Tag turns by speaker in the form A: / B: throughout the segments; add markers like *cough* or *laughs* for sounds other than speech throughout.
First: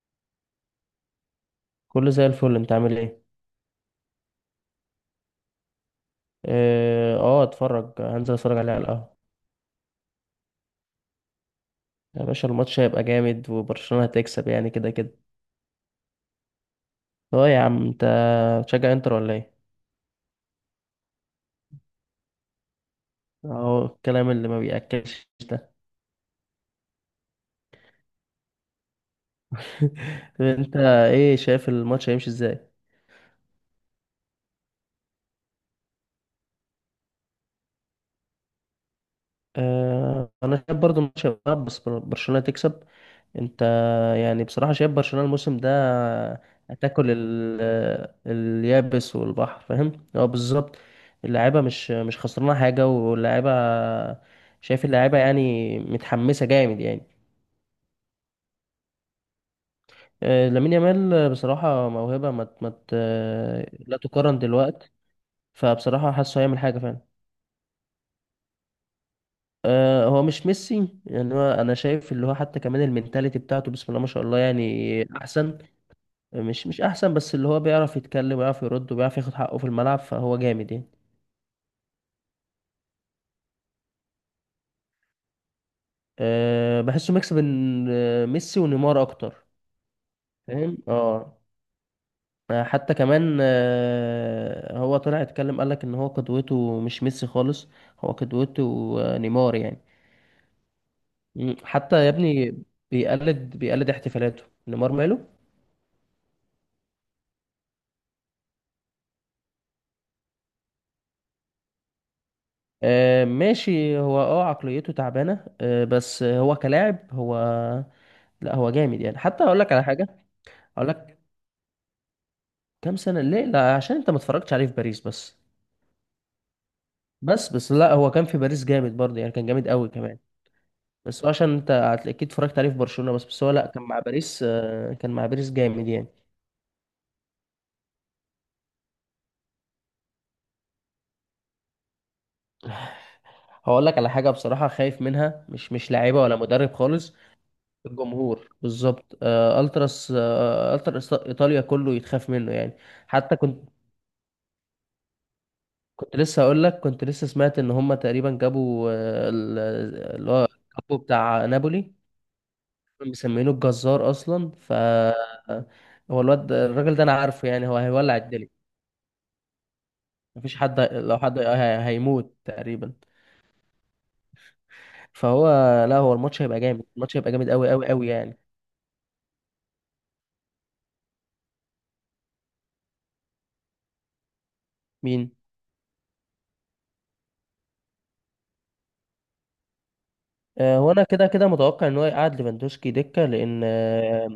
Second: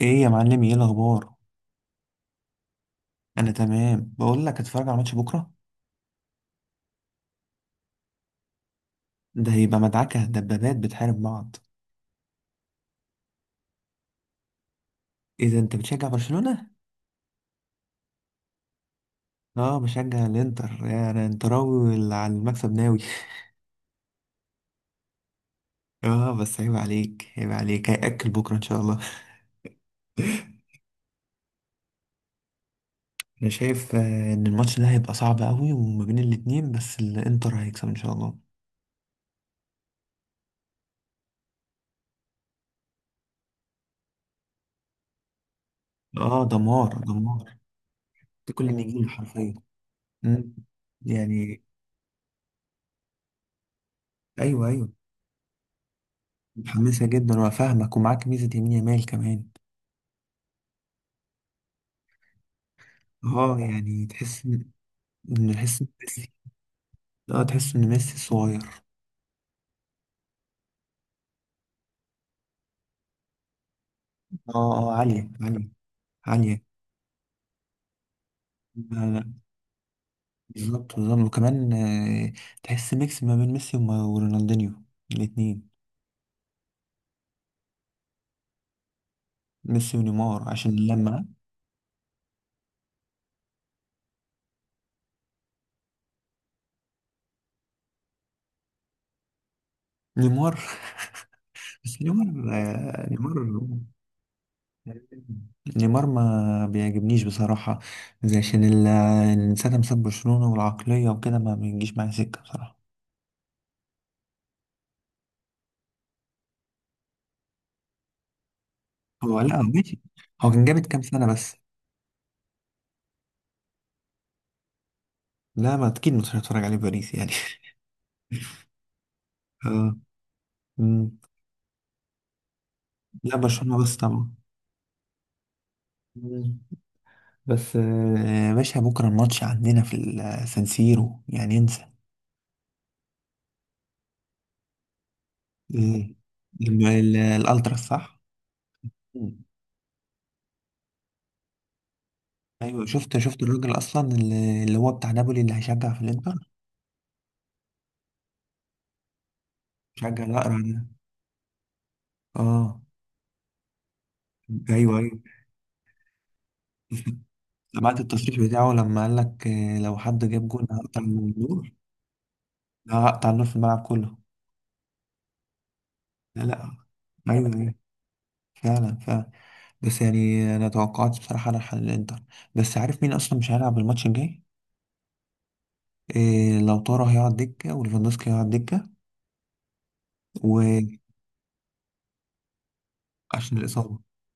A: ايه يا معلم، ايه الاخبار؟
B: كله زي الفل، انت عامل ايه؟
A: انا تمام. بقول لك اتفرج على ماتش بكره.
B: اه، آه، هنزل اتفرج عليه على القهوة.
A: ده هيبقى مدعكه، دبابات بتحارب بعض.
B: يا باشا الماتش هيبقى جامد وبرشلونة هتكسب يعني كده كده.
A: ايه ده؟ انت بتشجع برشلونه؟
B: اه يا عم انت، بتشجع انتر ولا ايه؟
A: اه، بشجع الانتر. يا انا انتراوي، واللي على المكسب ناوي.
B: اهو الكلام اللي ما بيأكلش ده.
A: اه بس، عيب عليك عيب عليك، هياكل بكره ان شاء الله. *laughs*
B: *laughs* طب انت ايه شايف الماتش هيمشي ازاي؟
A: انا شايف ان الماتش ده هيبقى صعب قوي وما بين الاتنين، بس الانتر هيكسب ان شاء الله.
B: انا شايف برضو ماتش هيبقى بس برشلونة تكسب. انت، يعني بصراحة شايف برشلونة الموسم ده
A: اه، دمار
B: هتاكل
A: دمار. ده كل اللي يجيله
B: اليابس
A: حرفيا.
B: والبحر، فاهم هو
A: مم.
B: بالظبط. اللعيبة
A: يعني.
B: مش خسرانة حاجة واللعيبة،
A: ايوه،
B: شايف
A: ايوه.
B: اللعيبة يعني متحمسة جامد يعني.
A: متحمسه جدا، وفاهمك ومعاك ميزه يمين يامال كمان.
B: لامين يامال بصراحة موهبة ما
A: اه
B: لا
A: يعني،
B: تقارن
A: تحس ان،
B: دلوقتي،
A: تحس ان
B: فبصراحة
A: ميسي.
B: حاسه هيعمل حاجة فعلا.
A: اه، تحس ان ميسي صغير.
B: هو مش ميسي يعني، هو انا شايف اللي هو حتى كمان المينتاليتي بتاعته بسم الله ما شاء الله
A: اه اه،
B: يعني
A: عالية
B: احسن،
A: عالية عالية.
B: مش احسن، بس اللي هو بيعرف يتكلم ويعرف يرد
A: لا
B: وبيعرف
A: لا.
B: ياخد حقه في الملعب، فهو جامد يعني.
A: بالظبط بالظبط، وكمان تحس ميكس ما بين ميسي ورونالدينيو. الاتنين.
B: أه بحسه ميكس بين ميسي ونيمار اكتر،
A: ميسي ونيمار عشان
B: فاهم.
A: لما.
B: اه، حتى كمان هو طلع اتكلم قالك ان هو قدوته مش ميسي خالص، هو قدوته نيمار يعني.
A: نيمار. *laughs*
B: حتى
A: بس
B: يا
A: نيمار،
B: ابني
A: نيمار.
B: بيقلد احتفالاته نيمار، ماله.
A: نيمار ما بيعجبنيش بصراحة، زي عشان ساعة ما ساب برشلونة والعقلية وكده، ما بيجيش معايا سكة بصراحة.
B: آه، ماشي، هو عقليته تعبانه، بس هو كلاعب هو، لا هو جامد يعني.
A: هو
B: حتى هقول
A: لا،
B: لك على
A: ماشي.
B: حاجه.
A: هو كان جامد
B: هقول
A: كام
B: لك،
A: سنة بس.
B: كام سنه ليه؟ لا عشان انت ما اتفرجتش عليه في باريس بس.
A: لا، ما اكيد مش هتفرج عليه باريس يعني.
B: بس لا، هو كان في باريس جامد برضه يعني، كان
A: *laughs*
B: جامد قوي
A: اه.
B: كمان.
A: مم.
B: بس هو عشان انت اكيد اتفرجت عليه في برشلونه بس،
A: لا
B: هو لا،
A: برشلونة
B: كان
A: بس
B: مع
A: طبعا.
B: باريس، كان مع باريس جامد يعني.
A: مم. بس يا باشا، بكره الماتش عندنا في السانسيرو، يعني انسى.
B: هقول لك على حاجه بصراحه خايف منها، مش
A: إيه؟
B: لاعيبه ولا مدرب
A: لما
B: خالص،
A: الالتراس، صح.
B: الجمهور بالظبط.
A: مم.
B: التراس، التراس ايطاليا كله يتخاف منه يعني.
A: ايوه، شفت
B: حتى
A: شفت
B: كنت،
A: الراجل اصلا اللي هو بتاع نابولي، اللي هيشجع في
B: كنت
A: الانتر.
B: لسه هقول لك كنت لسه سمعت ان هم تقريبا جابوا
A: شجع
B: اللي هو
A: الاقرع ده.
B: كابو بتاع نابولي،
A: اه.
B: مسمينه الجزار اصلا. ف،
A: ايوه ايوه.
B: هو الراجل ده انا
A: *laughs*
B: عارفه يعني، هو
A: سمعت
B: هيولع
A: التصريح
B: الدنيا.
A: بتاعه لما قال لك، لو حد جاب
B: مفيش
A: جول
B: حد
A: هقطع من
B: لو حد
A: النور.
B: هيموت تقريبا.
A: هقطع النور في الملعب كله.
B: فهو لا، هو
A: لا
B: الماتش هيبقى
A: لا.
B: جامد، الماتش هيبقى
A: ايوه
B: جامد قوي
A: ايوه.
B: قوي قوي يعني.
A: فعلا فعلا. بس يعني انا توقعت بصراحه على حل الانتر. بس عارف مين اصلا مش هيلعب الماتش الجاي؟
B: مين؟
A: إيه، لو طارا هيقعد دكه، وليفاندوسكي هيقعد دكه.
B: هو
A: وعشان
B: انا كده كده متوقع ان هو يقعد ليفاندوسكي دكة، لان
A: الاصابه.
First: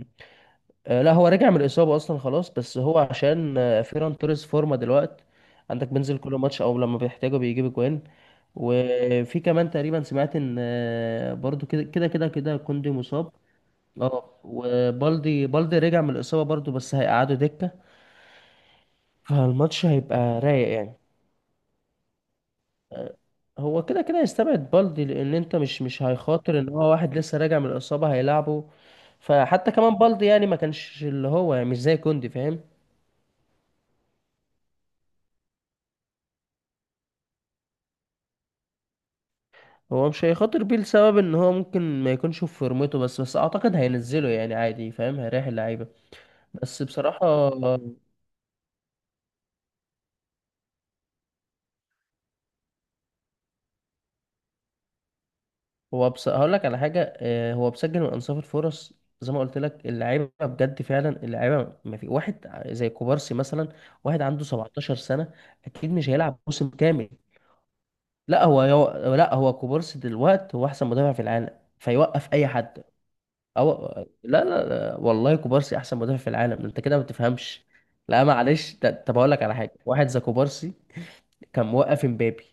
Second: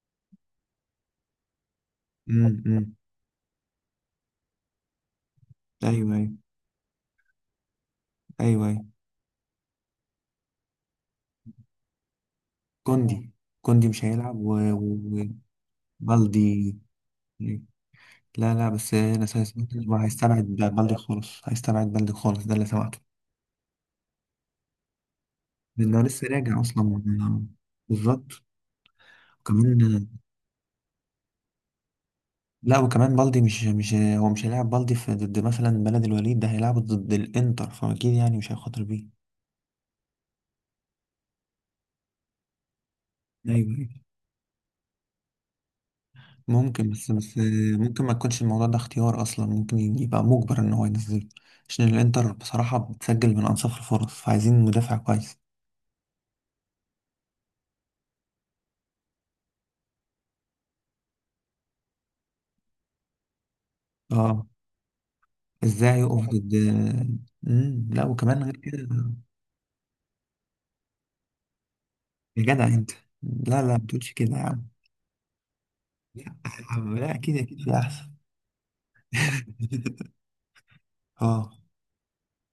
B: لا، هو رجع من الإصابة أصلا
A: امم
B: خلاص. بس
A: امم
B: هو عشان فيران توريس فورمة دلوقتي، عندك
A: ايوه
B: بينزل
A: ايوه.
B: كل ماتش أو لما بيحتاجه بيجيب أجوان.
A: ايوه ايوه.
B: وفي كمان تقريبا سمعت إن برضو كده كده كده كده كوندي
A: كوندي.
B: مصاب.
A: كوندي مش هيلعب.
B: اه، وبالدي بالدي رجع من الإصابة برضو،
A: وبالدي.
B: بس هيقعدوا دكة،
A: لا لا، بس انا سمعت
B: فالماتش
A: إنه
B: هيبقى
A: هيستبعد
B: رايق يعني.
A: بالدي خالص، هيستبعد بالدي خالص، ده اللي سمعته.
B: آه، هو كده كده يستبعد بالدي، لأن أنت مش
A: لانه
B: مش
A: لسه
B: هيخاطر
A: راجع
B: إن
A: اصلا.
B: هو واحد لسه راجع من الإصابة
A: بالظبط.
B: هيلعبه. فحتى كمان
A: كمان.
B: بالدي، يعني ما كانش اللي هو، يعني مش زي كوندي فاهم.
A: لا وكمان بالدي، مش هو مش هيلعب بالدي في ضد مثلا بلد الوليد ده هيلعبه ضد الانتر، فاكيد يعني مش هيخاطر بيه.
B: هو مش هيخاطر بيه لسبب ان هو ممكن ما يكونش في فورمته، بس
A: ايوه
B: اعتقد
A: ايوه.
B: هينزله يعني عادي، فاهم، هيريح اللعيبه بس
A: ممكن، بس
B: بصراحه.
A: بس ممكن ما يكونش الموضوع ده اختيار اصلا، ممكن يبقى مجبر ان هو ينزله عشان الانتر بصراحة بتسجل من انصاف الفرص، فعايزين مدافع كويس.
B: هو، بس هقول لك على حاجه، هو بسجل من انصاف الفرص زي ما قلت لك، اللعيبه بجد فعلا اللعيبه، ما في واحد زي كوبارسي مثلا، واحد عنده
A: اه.
B: 17 سنه، اكيد
A: ازاي
B: مش
A: يقف
B: هيلعب
A: ضد؟
B: موسم كامل.
A: لا وكمان
B: لا
A: غير كده.
B: لا، هو كوبارسي دلوقتي هو احسن مدافع في العالم، فيوقف
A: يا
B: اي
A: جدع
B: حد.
A: انت. لا لا، ما
B: أو...
A: تقولش كده يا
B: لا
A: عم.
B: لا لا والله كوبارسي احسن مدافع
A: لا
B: في
A: يا
B: العالم، انت كده
A: عم،
B: ما
A: لا اكيد اكيد
B: بتفهمش.
A: في احسن.
B: لا معلش طب اقول لك على حاجه، واحد
A: *laughs*
B: زي كوبارسي
A: اه.
B: كان موقف امبابي،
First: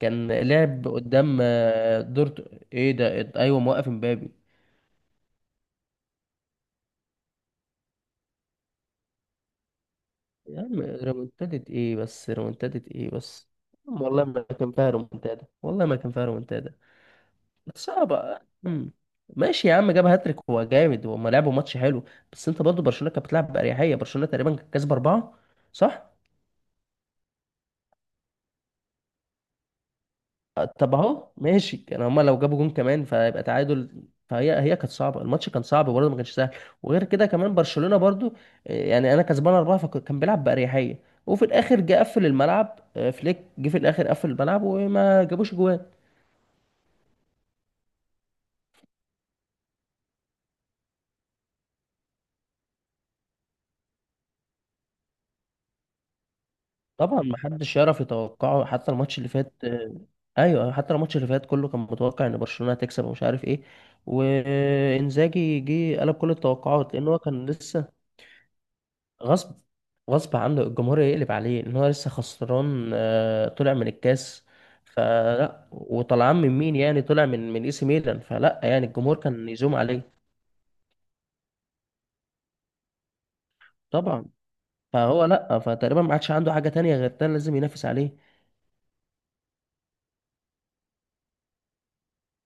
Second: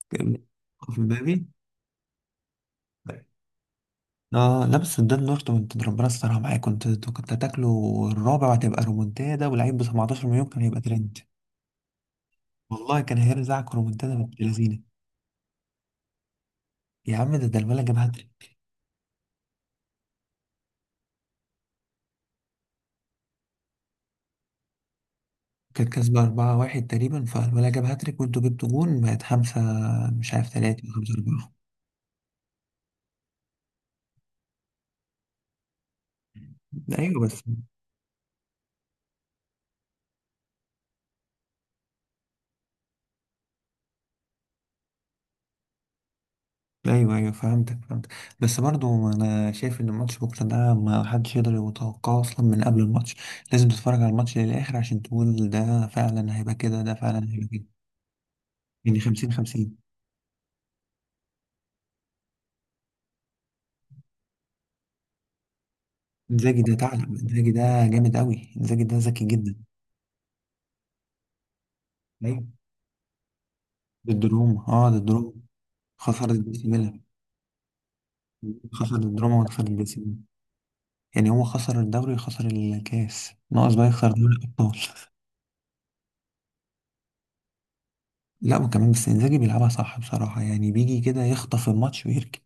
B: كان
A: كان-
B: لعب
A: في
B: قدام
A: مبابي.
B: دورت. ايه ده، ايوه، موقف امبابي.
A: اه لا، بس قدام دورتموند ربنا استرها معايا، كنت هتاكله الرابع وهتبقى رومونتادا، واللعيب ب 17 مليون
B: يا
A: كان هيبقى
B: عم
A: ترند.
B: ريمونتادة ايه بس، ريمونتادة
A: والله
B: ايه
A: كان
B: بس،
A: هيرزعك
B: عم
A: رومونتادا
B: والله
A: بنت
B: ما كان
A: لذينه.
B: فيها ريمونتادا، والله ما كان فيها ريمونتادا
A: يا عم، ده الولد جاب
B: صعبة.
A: هاتريك.
B: أمم. ماشي يا عم، جاب هاتريك، هو جامد وهم لعبوا ماتش حلو، بس انت برضه برشلونة كانت بتلعب بأريحية، برشلونة تقريبا كانت كسبة 4،
A: كانت
B: صح؟
A: كسبة 4-1 تقريبا، فالولد جاب هاتريك وانتوا جبتوا جون بقت خمسة. مش عارف تلاتة
B: طب
A: خمسة
B: اهو
A: أربعة.
B: ماشي، كان هما لو جابوا جون كمان فيبقى تعادل. فهي كانت صعبه، الماتش كان صعب برضه، ما كانش سهل. وغير
A: أيوة
B: كده
A: بس.
B: كمان برشلونه برضه، يعني انا كسبان 4، فكان بيلعب باريحيه، وفي الاخر جه قفل الملعب. فليك جه في الاخر قفل الملعب وما جابوش جوان.
A: أيوه أيوه، فهمتك فهمتك. بس برضو أنا شايف إن الماتش بكرة ده ما حدش يقدر يتوقعه أصلا من قبل الماتش. لازم تتفرج على الماتش للآخر عشان تقول ده فعلا هيبقى كده، ده
B: طبعا
A: فعلا
B: ما
A: هيبقى كده.
B: حدش يعرف يتوقعه، حتى
A: يعني
B: الماتش اللي
A: 50
B: فات
A: 50.
B: ايوه، حتى الماتش اللي فات كله كان متوقع ان برشلونه هتكسب ومش عارف ايه. وانزاجي جه قلب كل
A: انزاجي ده
B: التوقعات،
A: ثعلب،
B: لان هو كان
A: انزاجي ده
B: لسه،
A: جامد قوي، انزاجي ده ذكي جدا.
B: غصب غصب عنه الجمهور يقلب عليه، ان هو لسه
A: ايوه.
B: خسران طلع من
A: ضد
B: الكاس،
A: روما، اه، ضد روما.
B: فلا،
A: خسر
B: وطلعان
A: ضد
B: من مين
A: ميلان.
B: يعني؟ طلع من اي سي ميلان، فلا يعني
A: خسر
B: الجمهور
A: ضد روما
B: كان
A: وخسر
B: يزوم
A: ضد سي
B: عليه.
A: ميلان. يعني هو خسر الدوري وخسر الكاس، ناقص بقى يخسر
B: طبعا،
A: دوري الابطال.
B: فهو لا، فتقريبا ما عادش عنده حاجة تانية غير ده لازم ينافس عليه.
A: لا وكمان، بس انزاجي بيلعبها صح بصراحه، يعني بيجي كده يخطف الماتش ويركن.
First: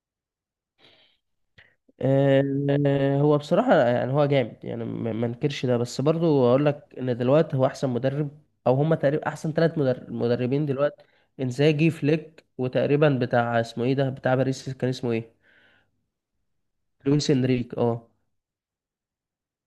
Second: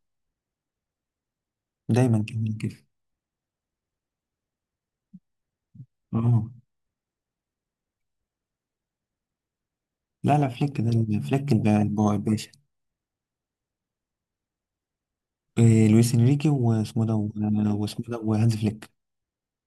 A: دايما
B: آه،
A: كمان كده.
B: هو بصراحة يعني هو جامد يعني، ما انكرش ده، بس برضو
A: اه.
B: اقول لك ان دلوقتي هو احسن مدرب، او هما تقريبا احسن 3
A: لا لا،
B: مدربين
A: فليك ده،
B: دلوقتي،
A: فليك
B: انزاجي، فليك،
A: الباشا.
B: وتقريبا بتاع اسمه ايه ده بتاع باريس، كان اسمه ايه،
A: إيه، لويس انريكي،
B: لويس انريكي.
A: واسمه
B: اه،
A: ده، وهانز فليك.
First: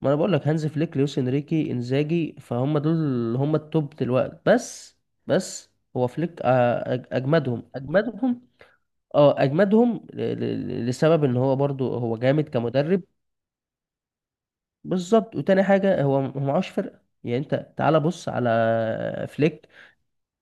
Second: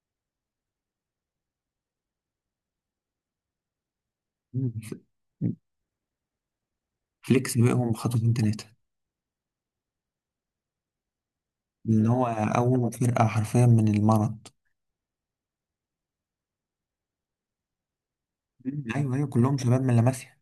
B: ما انا بقول لك، هانز فليك، لويس انريكي، انزاجي، فهم دول اللي هم التوب دلوقتي
A: مم.
B: بس. بس هو فليك
A: فليك
B: اجمدهم
A: سابقهم بخطوتين
B: اجمدهم.
A: ثلاثه.
B: اه اجمدهم لسبب ان هو برضو
A: اللي
B: هو
A: هو
B: جامد
A: أول
B: كمدرب.
A: فرقة حرفيا من المرض.
B: بالظبط، وتاني حاجه هو هو معهوش فرقه يعني، انت تعالى بص على
A: مم. أيوه أيوه، كلهم
B: فليك،
A: شباب من لاماسيا.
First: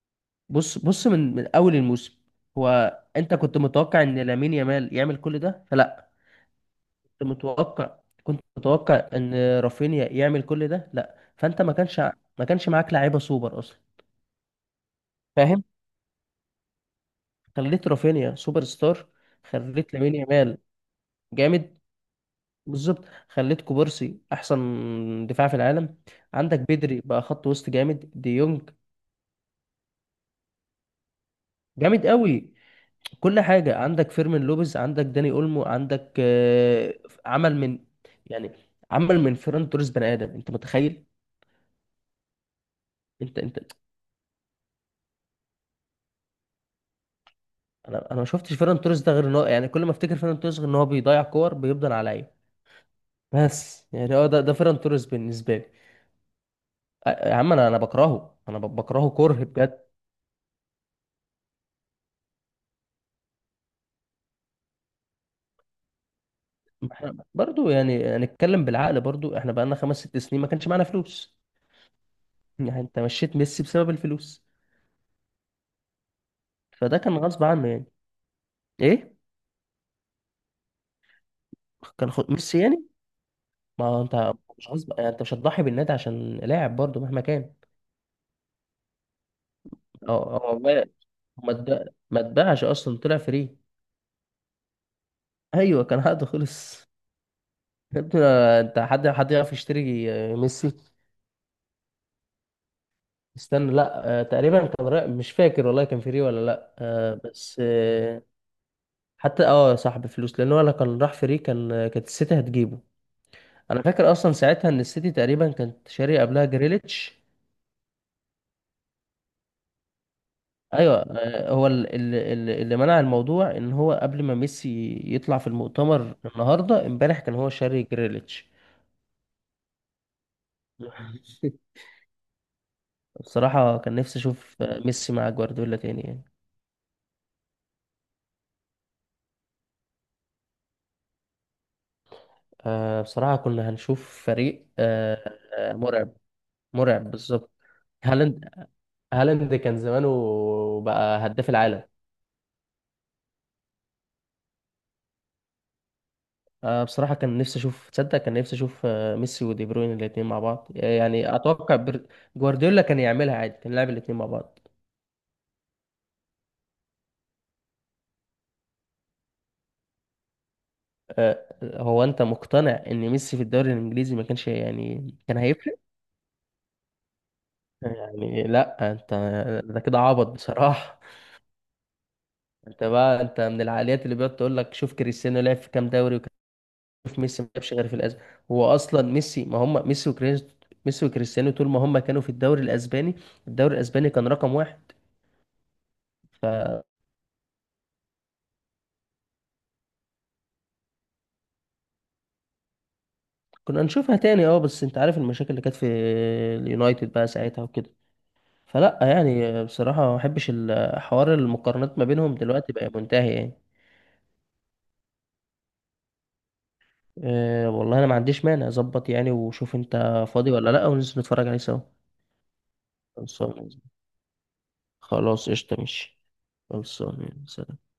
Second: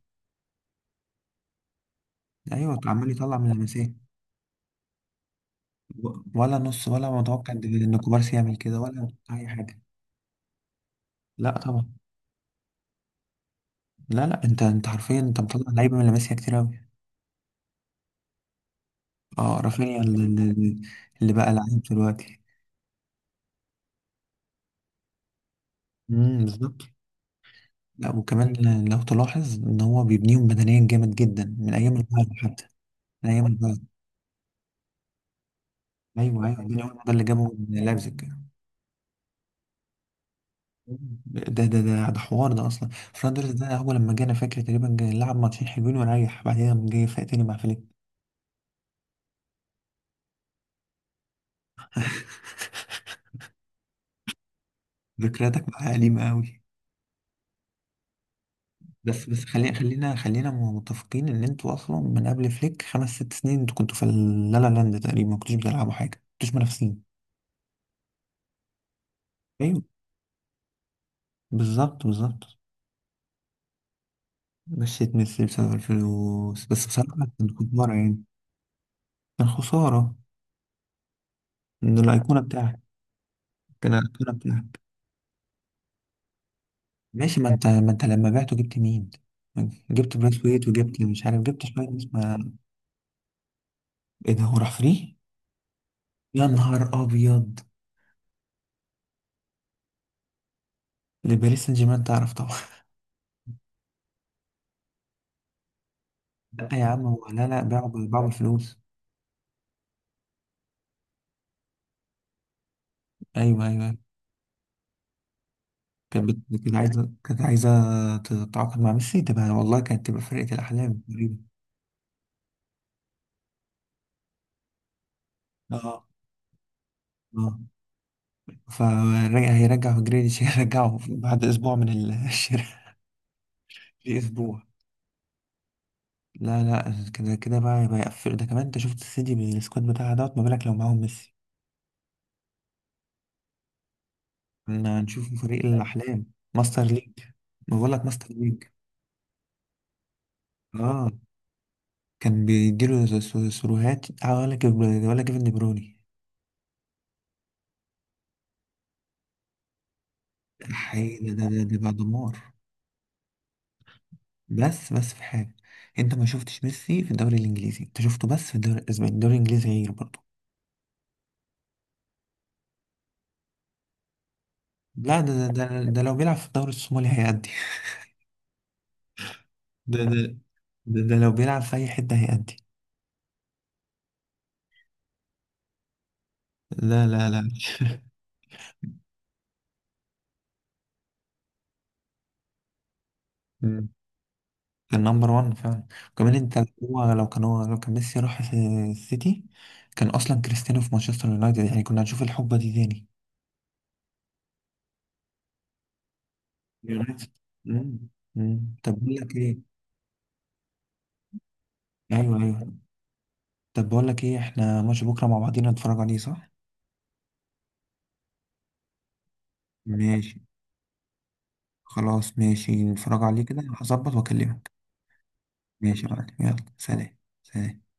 B: بص بص من اول الموسم.
A: أيوه،
B: هو
A: عمال
B: انت
A: يطلع من
B: كنت
A: لاماسيا.
B: متوقع ان لامين يامال يعمل كل ده؟ فلا.
A: ولا نص ولا
B: كنت
A: متوقع إن
B: متوقع
A: إن كوبارسي
B: كنت
A: يعمل كده ولا
B: متوقع
A: أي
B: ان
A: حاجة.
B: رافينيا يعمل كل ده؟ لا،
A: لا
B: فانت ما
A: طبعا.
B: كانش ما كانش معاك لعيبه سوبر اصلا،
A: لا لا، أنت حرفيا، أنت
B: فاهم.
A: مطلع لعيبة من لاماسيا كتير أوي.
B: خليت رافينيا سوبر ستار،
A: أه،
B: خليت
A: رافينيا
B: لامين
A: اللي،
B: يامال
A: اللي اللي بقى
B: جامد،
A: لعيب دلوقتي.
B: بالظبط، خليت كوبارسي احسن دفاع في العالم، عندك
A: بالظبط.
B: بدري بقى خط وسط جامد
A: لا
B: دي يونج،
A: وكمان لو تلاحظ إن هو بيبنيهم بدنيا جامد جدا، من أيام
B: جامد
A: البايرن
B: قوي،
A: حتى. من
B: كل
A: أيام
B: حاجه،
A: البايرن.
B: عندك فيرمين لوبيز، عندك داني اولمو، عندك
A: أيوه أيوه، داني أولمو ده اللي جابه
B: عمل من
A: من لايبزيج.
B: يعني عمل من فيران توريس بني ادم، انت متخيل؟
A: ده حوار ده اصلا. فرايد
B: انت،
A: رايس
B: انت
A: ده، هو لما جانا فاكر تقريبا جاي نلعب ماتشين حلوين ونريح، بعدين قام جاي فايق تاني مع فليك.
B: انا ما شفتش فيران توريس ده غير ان هو، يعني كل ما افتكر فيران توريس غير ان هو بيضيع كور بيفضل عليا.
A: *laughs*
B: بس يعني هو ده فيران توريس بالنسبه لي.
A: ذكرياتك معاه قديمة قوي.
B: يا عم، انا بكرهه، انا بكرهه
A: بس
B: كره
A: بس خلينا
B: بجد.
A: خلينا خلينا متفقين ان انتوا اصلا من قبل فليك خمس ست سنين، انتوا كنتوا في اللا لا لاند تقريبا، ما كنتوش بتلعبوا حاجة، ما كنتوش
B: ما
A: منافسين.
B: احنا برضو يعني نتكلم بالعقل، برضو احنا بقالنا
A: ايوه.
B: خمس ست سنين ما كانش معانا فلوس.
A: بالظبط بالظبط.
B: يعني انت مشيت ميسي بسبب الفلوس،
A: مشيت ميسي بسبب الفلوس، بس
B: فده كان
A: بصراحة
B: غصب
A: كنت
B: عنه
A: كنت
B: يعني.
A: مرة يعني.
B: ايه،
A: كان خسارة. ان
B: كان خد
A: الايقونة
B: ميسي
A: بتاعك.
B: يعني، ما
A: كان
B: هو انت
A: الايقونة
B: مش
A: بتاعك.
B: غصب يعني، انت مش هتضحي بالنادي عشان لاعب برضو مهما
A: ماشي، ما
B: كان.
A: انت ما انت لما بعته جبت مين؟ جبت
B: اه
A: بريس
B: هو
A: ويت،
B: ما،
A: وجبت مش عارف، جبت شوية ناس،
B: ما
A: ما.
B: اتباعش اصلا، طلع فري.
A: ايه ده، هو راح فري؟
B: ايوه، كان عقده
A: يا
B: خلص.
A: نهار ابيض.
B: يا ابني، انت حد، يعرف يشتري ميسي؟
A: لباريس سان جيرمان، تعرف طبعا.
B: استنى لا، تقريبا كان رأي مش فاكر والله، كان فري ولا
A: *laughs* لا
B: لا،
A: يا عم،
B: آه،
A: هو لا
B: بس
A: لا، باعوا
B: آه،
A: باعوا بالفلوس.
B: حتى صاحب فلوس، لان هو لو كان راح فري كان كانت السيتي هتجيبه.
A: ايوه
B: انا
A: ايوه أيوه.
B: فاكر اصلا ساعتها ان السيتي تقريبا كانت شاري قبلها
A: كانت عايزه،
B: جريليتش.
A: كانت عايزه تتعاقد مع ميسي، تبقى والله كانت تبقى فرقه
B: ايوه،
A: الاحلام تقريبا.
B: هو اللي منع الموضوع ان هو قبل ما ميسي يطلع في
A: اه
B: المؤتمر النهارده امبارح كان هو
A: اه.
B: شاري جريليتش.
A: فرجع، هيرجع جريليش، هيرجعه *laughs* بعد اسبوع
B: *laughs*
A: من *laughs* الشراء.
B: بصراحة كان
A: في
B: نفسي
A: اسبوع.
B: اشوف ميسي مع جوارديولا تاني يعني.
A: لا لا، كده كده بقى يبقى يقفل ده كمان، انت شفت السيتي بالسكواد بتاعها دوت، ما بالك لو معاهم ميسي.
B: بصراحة كنا هنشوف فريق
A: كنا هنشوف فريق
B: مرعب،
A: الأحلام. ماستر
B: مرعب
A: ليج.
B: بالظبط.
A: ما بقول لك ماستر
B: هالاند،
A: ليج.
B: هالاند كان زمانه
A: اه.
B: بقى هداف العالم.
A: كان بيديله سروهات، ولا ولا كيفن دي برويني.
B: بصراحة كان نفسي أشوف، تصدق كان نفسي أشوف ميسي ودي بروين الاتنين مع بعض،
A: حقيقي
B: يعني
A: ده ده
B: أتوقع
A: ده بقى دمار.
B: جوارديولا كان يعملها عادي، كان يلعب الاتنين مع بعض.
A: بس في حاجة. انت ما شفتش ميسي في الدوري الإنجليزي، انت شفته بس في الدوري الأسباني. الدوري الإنجليزي غير برضه.
B: هو أنت مقتنع إن ميسي في الدوري الإنجليزي ما كانش، يعني
A: لا،
B: كان هيفرق؟
A: ده لو بيلعب في الدوري الصومالي هيأدي.
B: يعني لا أنت، ده
A: *laughs*
B: كده
A: ده ده
B: عبط بصراحة.
A: ده لو بيلعب في أي حتة هيأدي.
B: *laughs* أنت بقى، أنت من العقليات اللي بيقعد تقول لك شوف كريستيانو لعب في كام دوري،
A: لا
B: في ميسي ما
A: لا
B: لعبش غير في الأز. هو أصلا ميسي، ما هم ميسي وكريستيانو، ميسي وكريستيانو طول ما هم كانوا في الدوري الأسباني، الدوري
A: لا. *laughs*
B: الأسباني كان رقم واحد.
A: كان نمبر وان فعلا. وكمان انت،
B: فكنا
A: هو لو كان ميسي راح السيتي، كان اصلا كريستيانو في مانشستر يونايتد، يعني كنا هنشوف الحقبه دي تاني.
B: نشوفها تاني. اه بس انت عارف المشاكل اللي كانت في اليونايتد بقى
A: يونايتد.
B: ساعتها وكده،
A: مم. مم.
B: فلا
A: طب بقول لك
B: يعني
A: ايه.
B: بصراحة ما بحبش حوار المقارنات، ما
A: ايوه
B: بينهم
A: ايوه.
B: دلوقتي بقى منتهي يعني.
A: طب بقول لك ايه، احنا ماتش بكره مع بعضينا نتفرج عليه، صح؟
B: أه والله انا ما عنديش مانع، اظبط يعني وشوف انت
A: ماشي.
B: فاضي ولا لا، وننزل نتفرج عليه سوا.
A: خلاص ماشي، نتفرج عليه كده،
B: خلصان.
A: هظبط واكلمك.
B: خلاص قشطة
A: ماشي يا
B: ماشي.
A: معلم، يلا سلام.
B: خلصان، سلام.
A: سلام.